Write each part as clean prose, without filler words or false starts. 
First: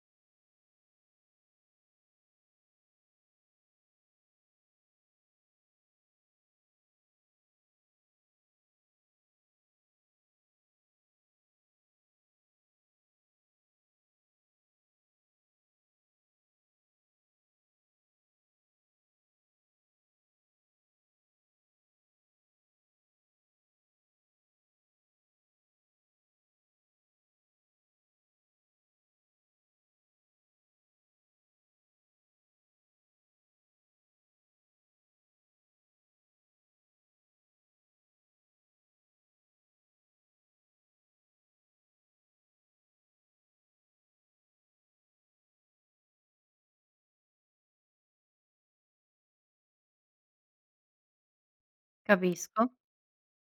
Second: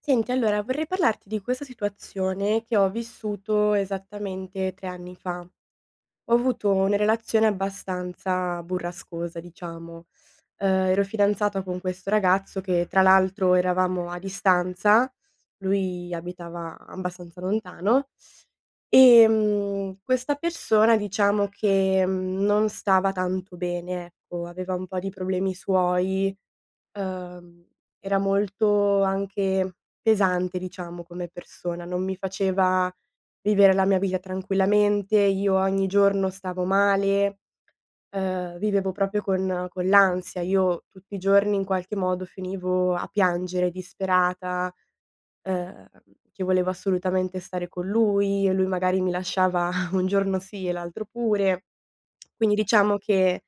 Senti, allora vorrei parlarti di questa situazione che ho vissuto esattamente 3 anni fa. Ho avuto una relazione abbastanza burrascosa, diciamo. Ero fidanzata con questo ragazzo che tra l'altro eravamo a distanza, lui abitava abbastanza lontano, questa persona diciamo che, non stava tanto bene, ecco, aveva un po' di problemi suoi. Uhm, Era molto anche pesante diciamo come persona, non mi faceva vivere la mia vita tranquillamente, io ogni giorno stavo male, vivevo proprio con l'ansia. Io tutti i giorni in qualche modo finivo a piangere disperata, uhm, che volevo assolutamente stare con lui e lui magari mi lasciava un giorno sì e l'altro pure. Quindi Capisco. diciamo che,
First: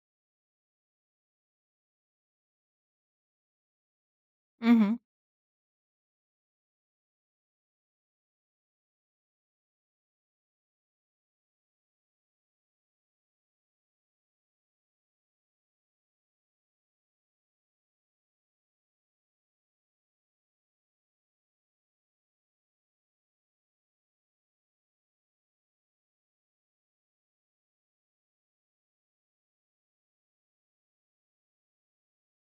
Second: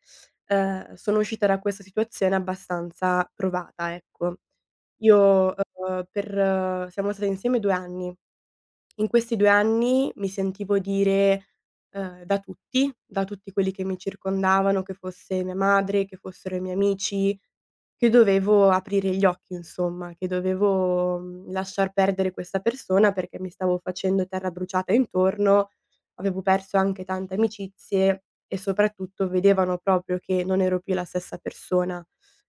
sono uscita da questa situazione abbastanza provata, ecco. Mh-mh. Io, per siamo state insieme 2 anni. In questi 2 anni mi sentivo dire, da tutti quelli che mi circondavano, che fosse mia madre, che fossero i miei amici, che dovevo aprire gli occhi insomma, che dovevo, lasciar perdere questa persona perché mi stavo facendo terra bruciata intorno, avevo perso anche tante amicizie e soprattutto vedevano proprio che non ero più la stessa persona.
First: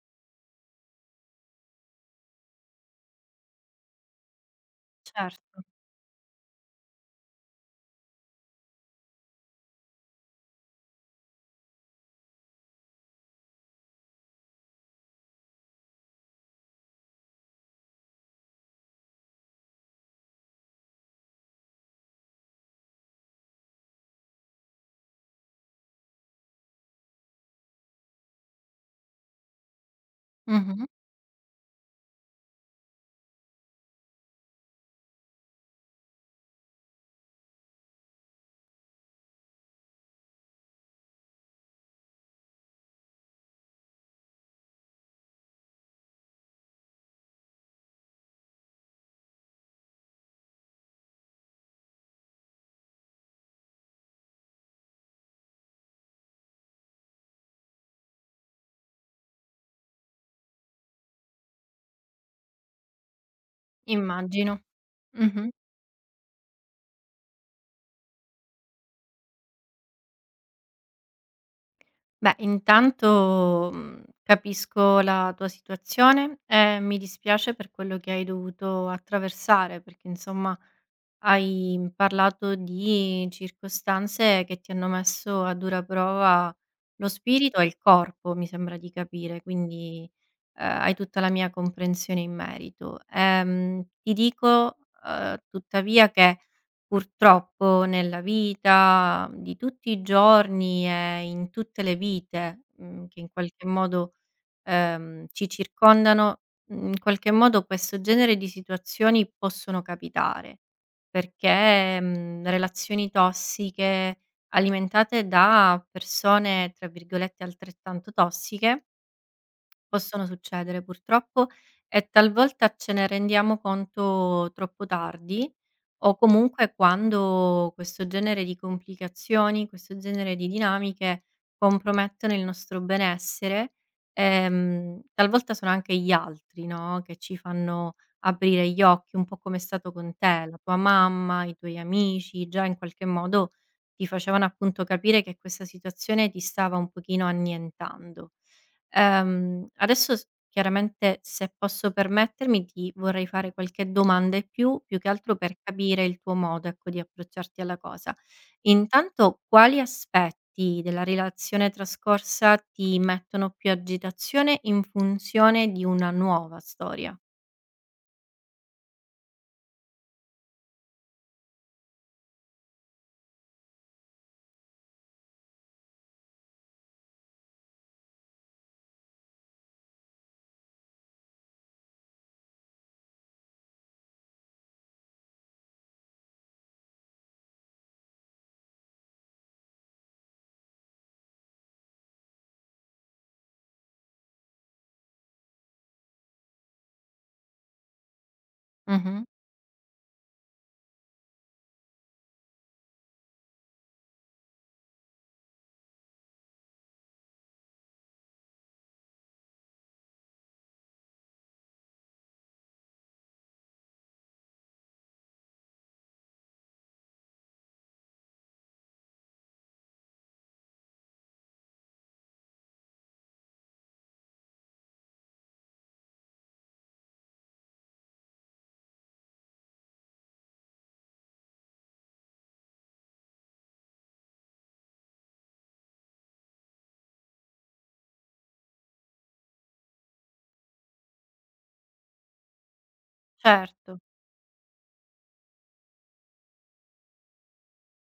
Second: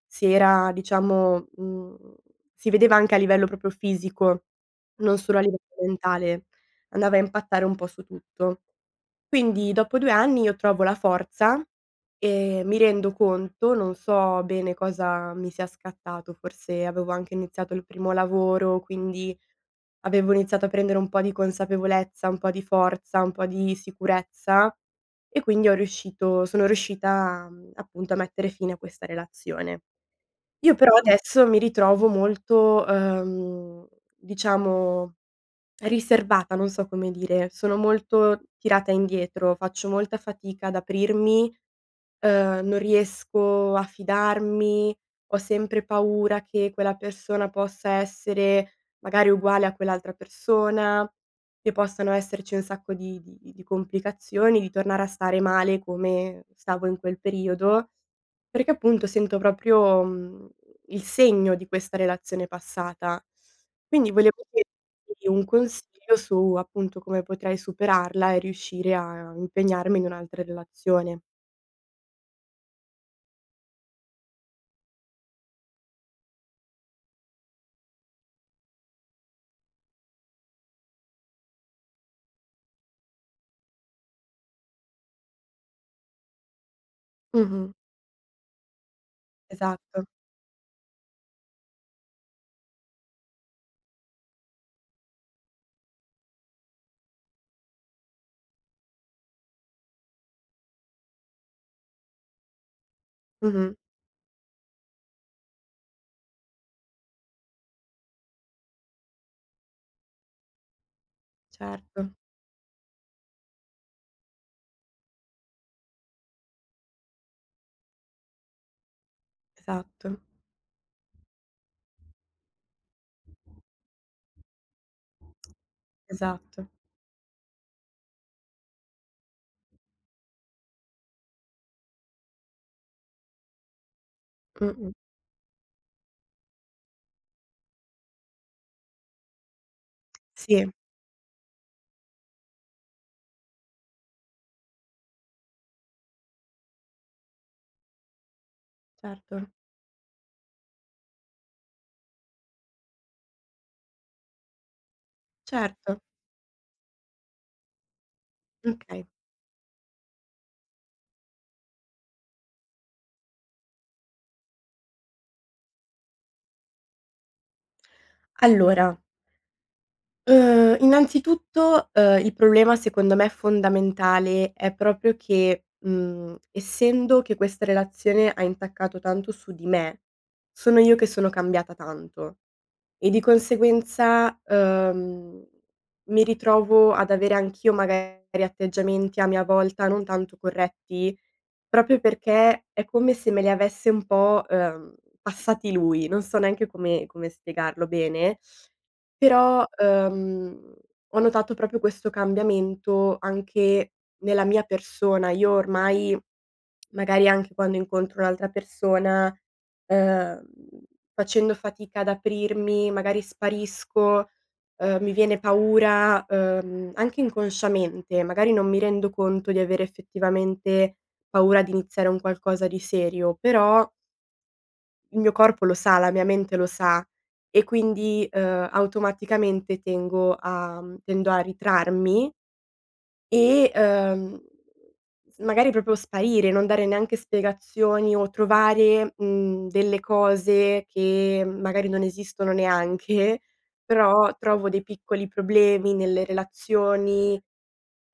Si era diciamo, si vedeva anche a livello proprio fisico. Non solo a livello Certo. mentale, andava a impattare un po' su tutto. Quindi dopo 2 anni io trovo la forza e mi rendo conto, non so bene cosa mi sia scattato, forse avevo anche iniziato il primo lavoro, quindi avevo iniziato a prendere un po' di consapevolezza, un po' di forza, un po' di sicurezza e quindi ho riuscito sono riuscita, appunto a mettere fine a questa relazione. Io Mh-mh. però adesso mi ritrovo molto, diciamo riservata, non so come dire, sono molto tirata indietro, faccio molta fatica ad aprirmi. Non riesco a fidarmi, ho sempre paura che quella persona possa essere magari uguale a quell'altra persona, che possano esserci un sacco di complicazioni, di tornare a stare male come stavo in quel periodo, perché appunto sento proprio, il segno di questa relazione passata. Quindi volevo Immagino. chiederti un Mh-mh. consiglio su, appunto, come potrei superarla e riuscire a impegnarmi in un'altra relazione. Beh, intanto, capisco la tua situazione e mi dispiace per quello che hai dovuto attraversare, perché insomma hai parlato di circostanze che ti hanno messo a dura prova lo spirito e Mh-mh. il corpo, mi sembra di capire, Esatto. quindi, hai tutta la mia comprensione in merito. Ti dico, tuttavia che purtroppo nella vita di tutti i giorni e in tutte le vite, che in qualche Mh-mh. modo, ci circondano, in qualche modo questo genere di situazioni possono capitare, perché, Certo. Relazioni tossiche alimentate da persone, tra virgolette, "altrettanto tossiche", Esatto, possono succedere purtroppo e talvolta ce ne rendiamo conto troppo tardi, o esatto. comunque quando questo genere di complicazioni, questo genere di dinamiche compromettono il nostro benessere, Mh-mh. Talvolta sono anche gli altri, no, che ci fanno aprire gli occhi, un po' come è stato con te, la Sì, tua mamma, i tuoi amici, già in qualche modo ti facevano appunto capire che questa situazione ti stava un pochino annientando. certo, Adesso s chiaramente se posso permettermi ti vorrei fare qualche domanda in più, più che altro per certo. capire il tuo modo, ecco, di approcciarti alla cosa. Okay. Intanto quali aspetti della relazione trascorsa ti mettono più agitazione in funzione di una nuova storia? Allora, innanzitutto, il problema secondo me fondamentale è proprio che, essendo che questa relazione ha intaccato tanto su di me, sono io che sono cambiata tanto. E di conseguenza, mi ritrovo ad avere anch'io magari atteggiamenti a mia volta non tanto corretti, proprio perché è come se me li avesse un po', passati lui. Non so neanche come spiegarlo bene, Mh-mh. però, ho notato proprio questo cambiamento anche nella mia persona. Io ormai magari anche quando incontro un'altra persona, ehm, facendo fatica ad aprirmi, magari sparisco, mi viene paura, anche inconsciamente, magari non mi rendo conto di avere effettivamente paura di iniziare un qualcosa di serio, però il mio corpo lo sa, la mia mente lo sa e quindi, automaticamente tendo a ritrarmi e, s magari proprio sparire, non dare neanche spiegazioni o trovare, delle cose che magari non esistono neanche, Certo, però trovo dei piccoli problemi nelle relazioni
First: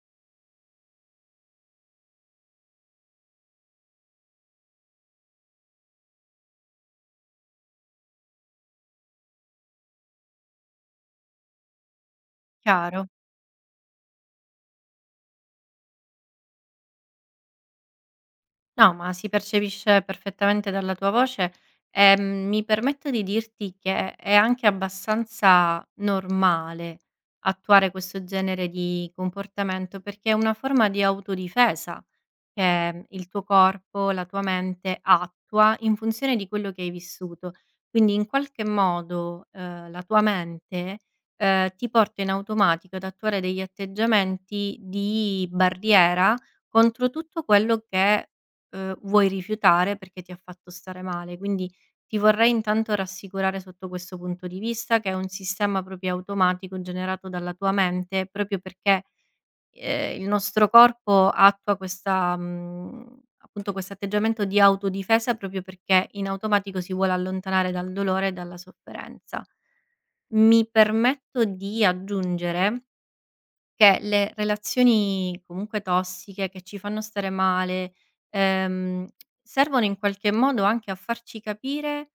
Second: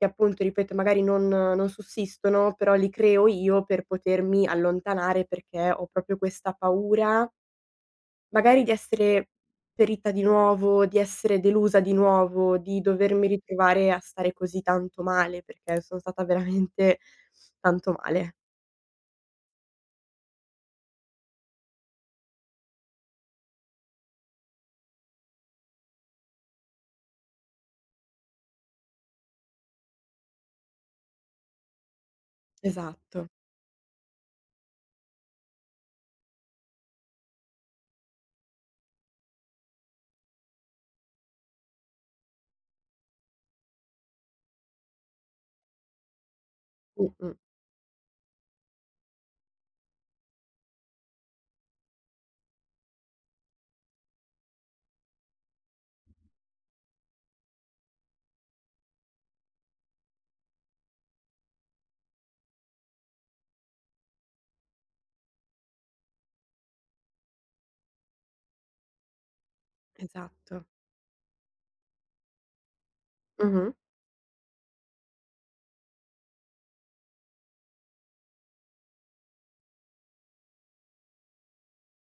che appunto, ripeto, magari non sussistono, però li creo io per potermi allontanare perché ho proprio questa paura magari di essere ferita di nuovo, di essere delusa di nuovo, di chiaro. dovermi ritrovare a stare così tanto male, perché sono stata veramente tanto male. No, ma si percepisce perfettamente dalla tua voce e, mi permetto di dirti che è anche abbastanza normale attuare questo genere di comportamento, perché è una forma di autodifesa. Che il Esatto. tuo corpo, la tua mente attua in funzione di quello che hai vissuto. Quindi in qualche modo, la tua mente, ti porta in automatico ad attuare degli atteggiamenti di barriera contro Mh-mh. tutto quello che, vuoi rifiutare perché ti ha fatto stare male. Quindi ti vorrei intanto rassicurare sotto questo punto di vista che è un sistema proprio automatico generato dalla tua mente, proprio perché il nostro corpo attua questa appunto questo atteggiamento di autodifesa, proprio perché in automatico si vuole allontanare dal dolore e dalla sofferenza. Esatto. Mi permetto di aggiungere Mh-mh. che le relazioni comunque tossiche, che ci fanno stare male, ehm, servono in qualche modo anche a farci capire,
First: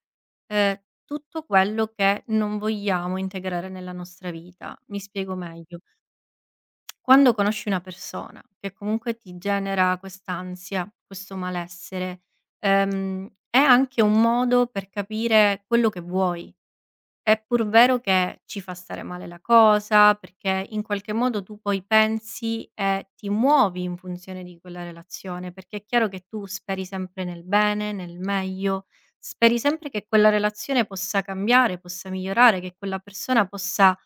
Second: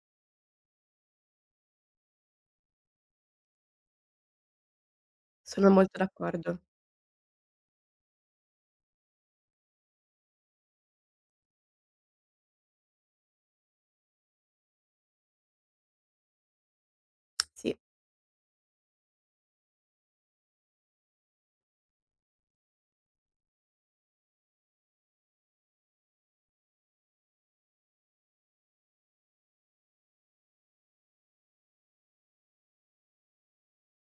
ehm, tutto quello che non vogliamo integrare nella nostra vita. Mi spiego Sono meglio. molto d'accordo. Quando conosci una persona che comunque ti genera quest'ansia, questo malessere, è anche un modo per capire quello che vuoi. È pur Sì. vero che ci fa stare male la cosa, perché in qualche modo tu poi pensi e ti muovi in funzione di quella relazione, perché è chiaro che tu speri sempre nel bene, nel meglio, speri sempre che quella relazione possa cambiare, possa migliorare, che quella persona possa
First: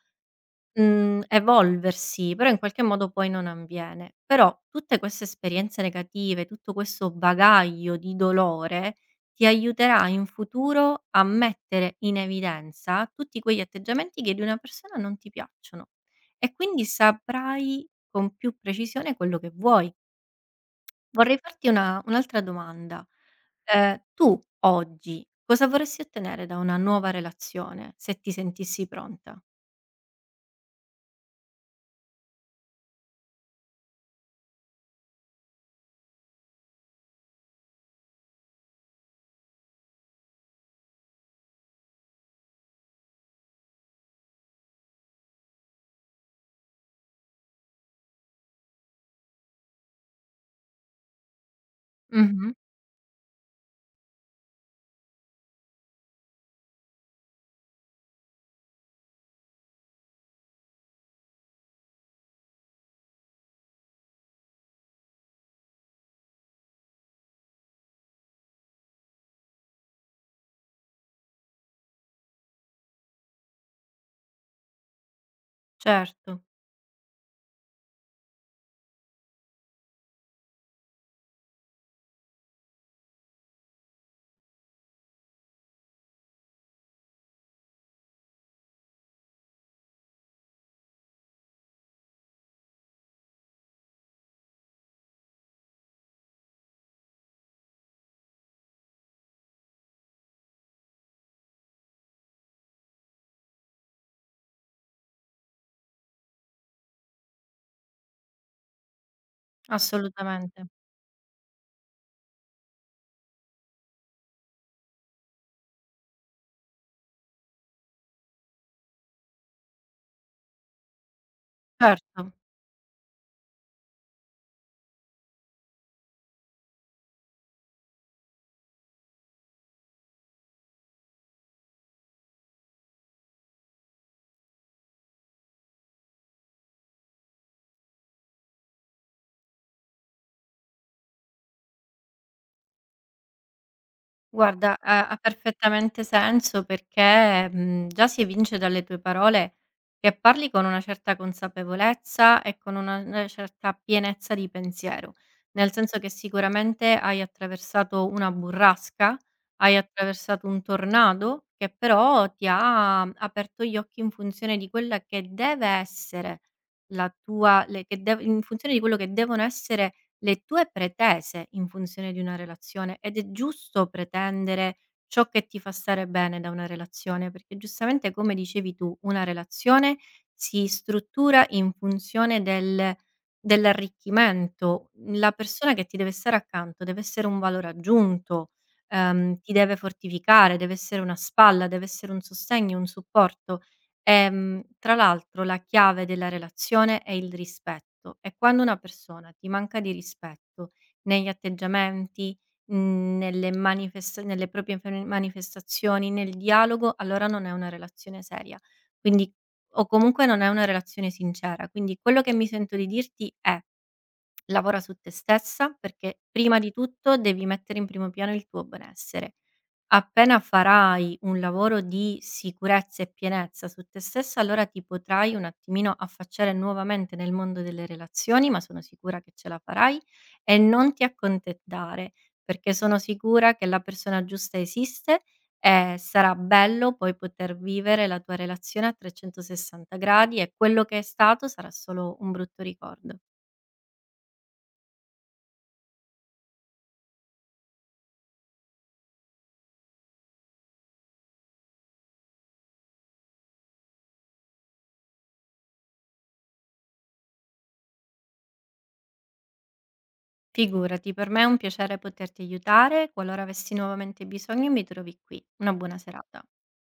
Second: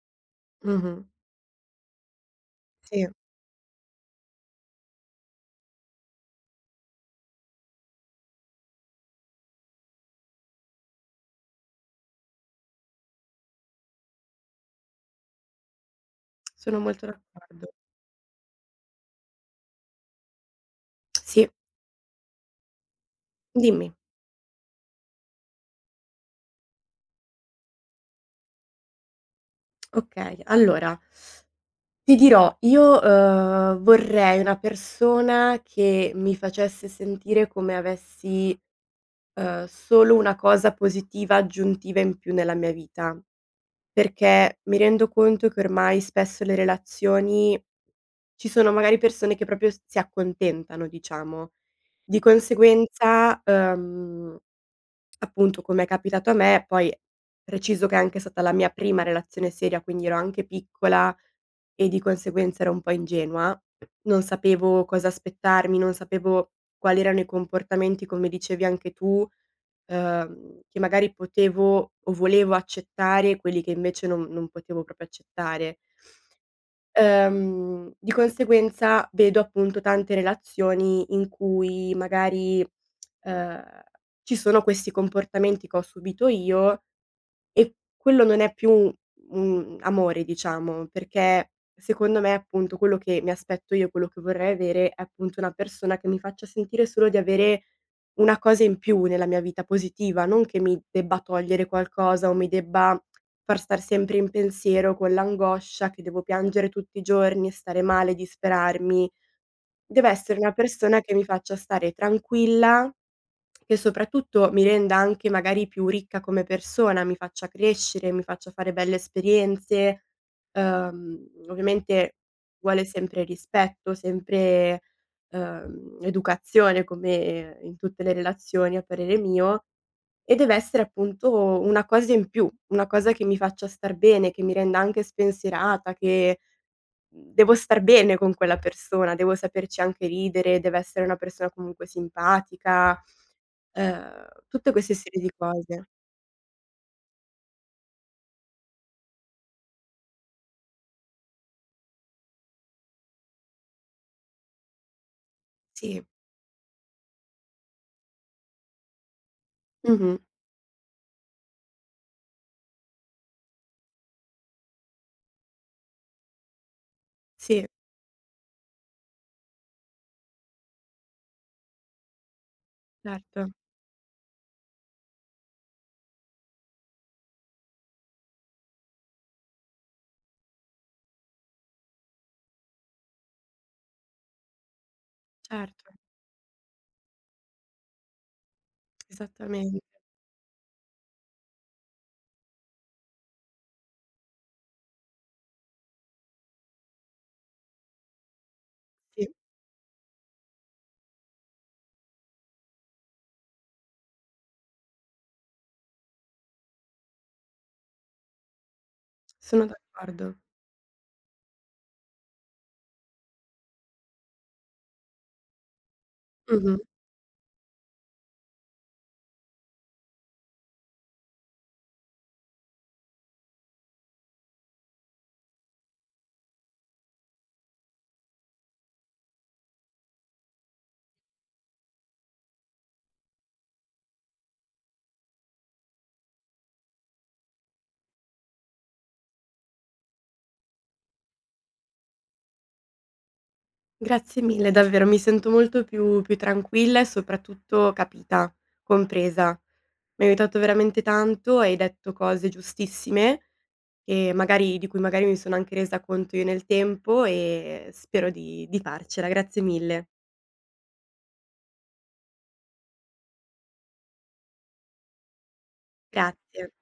Mh-mh. Evolversi, però in qualche Sì, modo poi non avviene. Però tutte queste esperienze negative, tutto questo bagaglio di dolore, ti aiuterà in futuro a mettere in evidenza tutti quegli atteggiamenti che di una persona non ti piacciono e sono quindi molto d'accordo. saprai con più precisione quello che vuoi. Vorrei Sì, farti una un'altra domanda: dimmi. Tu oggi cosa vorresti ottenere da una nuova relazione, se ti sentissi pronta? Okay, allora ti dirò, io, vorrei una persona che mi facesse sentire come avessi solo una cosa positiva aggiuntiva in più nella mia vita, perché mi rendo conto che ormai spesso le relazioni ci sono magari persone che proprio s si accontentano, diciamo. Di Mh-mh, conseguenza, appunto, come è capitato a me, poi preciso che è anche stata la mia prima relazione seria, quindi ero anche piccola e di conseguenza ero un po' ingenua, non sapevo cosa aspettarmi, non sapevo quali erano i comportamenti, come dicevi anche tu, che magari potevo o volevo accettare, e quelli che invece non potevo proprio accettare. certo. Di conseguenza vedo appunto tante relazioni in cui magari, ehm, ci sono questi comportamenti che ho subito io e quello non è più un amore diciamo, perché secondo me appunto quello che mi aspetto io, quello che vorrei avere è appunto una persona che mi faccia sentire solo di avere una cosa in più nella mia vita positiva, non che mi debba togliere qualcosa o mi debba far star sempre in pensiero con l'angoscia che devo piangere tutti i giorni e stare male, disperarmi. Deve essere una Assolutamente. persona che mi faccia stare tranquilla, che soprattutto mi renda anche magari più ricca come persona, mi faccia crescere, mi faccia fare belle esperienze, ovviamente Certo. vuole sempre rispetto, sempre, educazione come in tutte le relazioni a parere mio, e deve essere appunto una cosa in più, una cosa che mi faccia star bene, che mi renda anche spensierata, devo star bene con quella persona, devo saperci anche ridere, deve essere una persona comunque simpatica, tutte Guarda, queste ha serie di cose. perfettamente senso perché, già si evince dalle tue parole che parli con una certa consapevolezza e con una certa pienezza di pensiero, nel senso Sì. che sicuramente hai attraversato una burrasca, hai Mh-mh. attraversato un tornado che però ti ha aperto gli occhi in funzione di quella che deve essere la tua Sì, le che dev in funzione di quello che devono essere le tue pretese in funzione di una relazione, ed è certo, giusto pretendere ciò che ti fa stare bene da una relazione, perché giustamente come dicevi tu, una relazione si struttura in funzione dell'arricchimento. La persona che certo, ti deve stare accanto deve essere un valore aggiunto, ti deve esattamente. fortificare, deve essere una spalla, deve essere un sostegno, un supporto. Tra l'altro la chiave della relazione è il rispetto, e quando una Sì, persona ti manca di rispetto negli atteggiamenti, mhmm, nelle manifest nelle proprie fe manifestazioni, nel dialogo, allora non è una relazione seria. Quindi sono o comunque d'accordo. non è una relazione sincera. Quindi quello che mi sento di dirti è: lavora su te stessa, perché prima di Mh-mh. tutto devi mettere in primo piano il tuo benessere. Appena farai un lavoro di sicurezza e pienezza su te stessa, allora ti potrai un attimino affacciare nuovamente nel mondo delle relazioni, ma sono sicura che ce la farai, e non ti accontentare, perché sono sicura che la persona giusta esiste e sarà bello poi poter vivere la tua relazione a 360 gradi, e quello che è stato sarà solo un brutto ricordo. Grazie mille davvero, mi sento molto più tranquilla e soprattutto capita, compresa. Mi hai aiutato veramente tanto, hai detto cose giustissime che magari di cui magari mi sono anche resa conto io nel tempo e spero di farcela. Grazie mille. Figurati, per me è un piacere poterti aiutare. Qualora avessi nuovamente bisogno, mi trovi qui. Una buona serata. Grazie.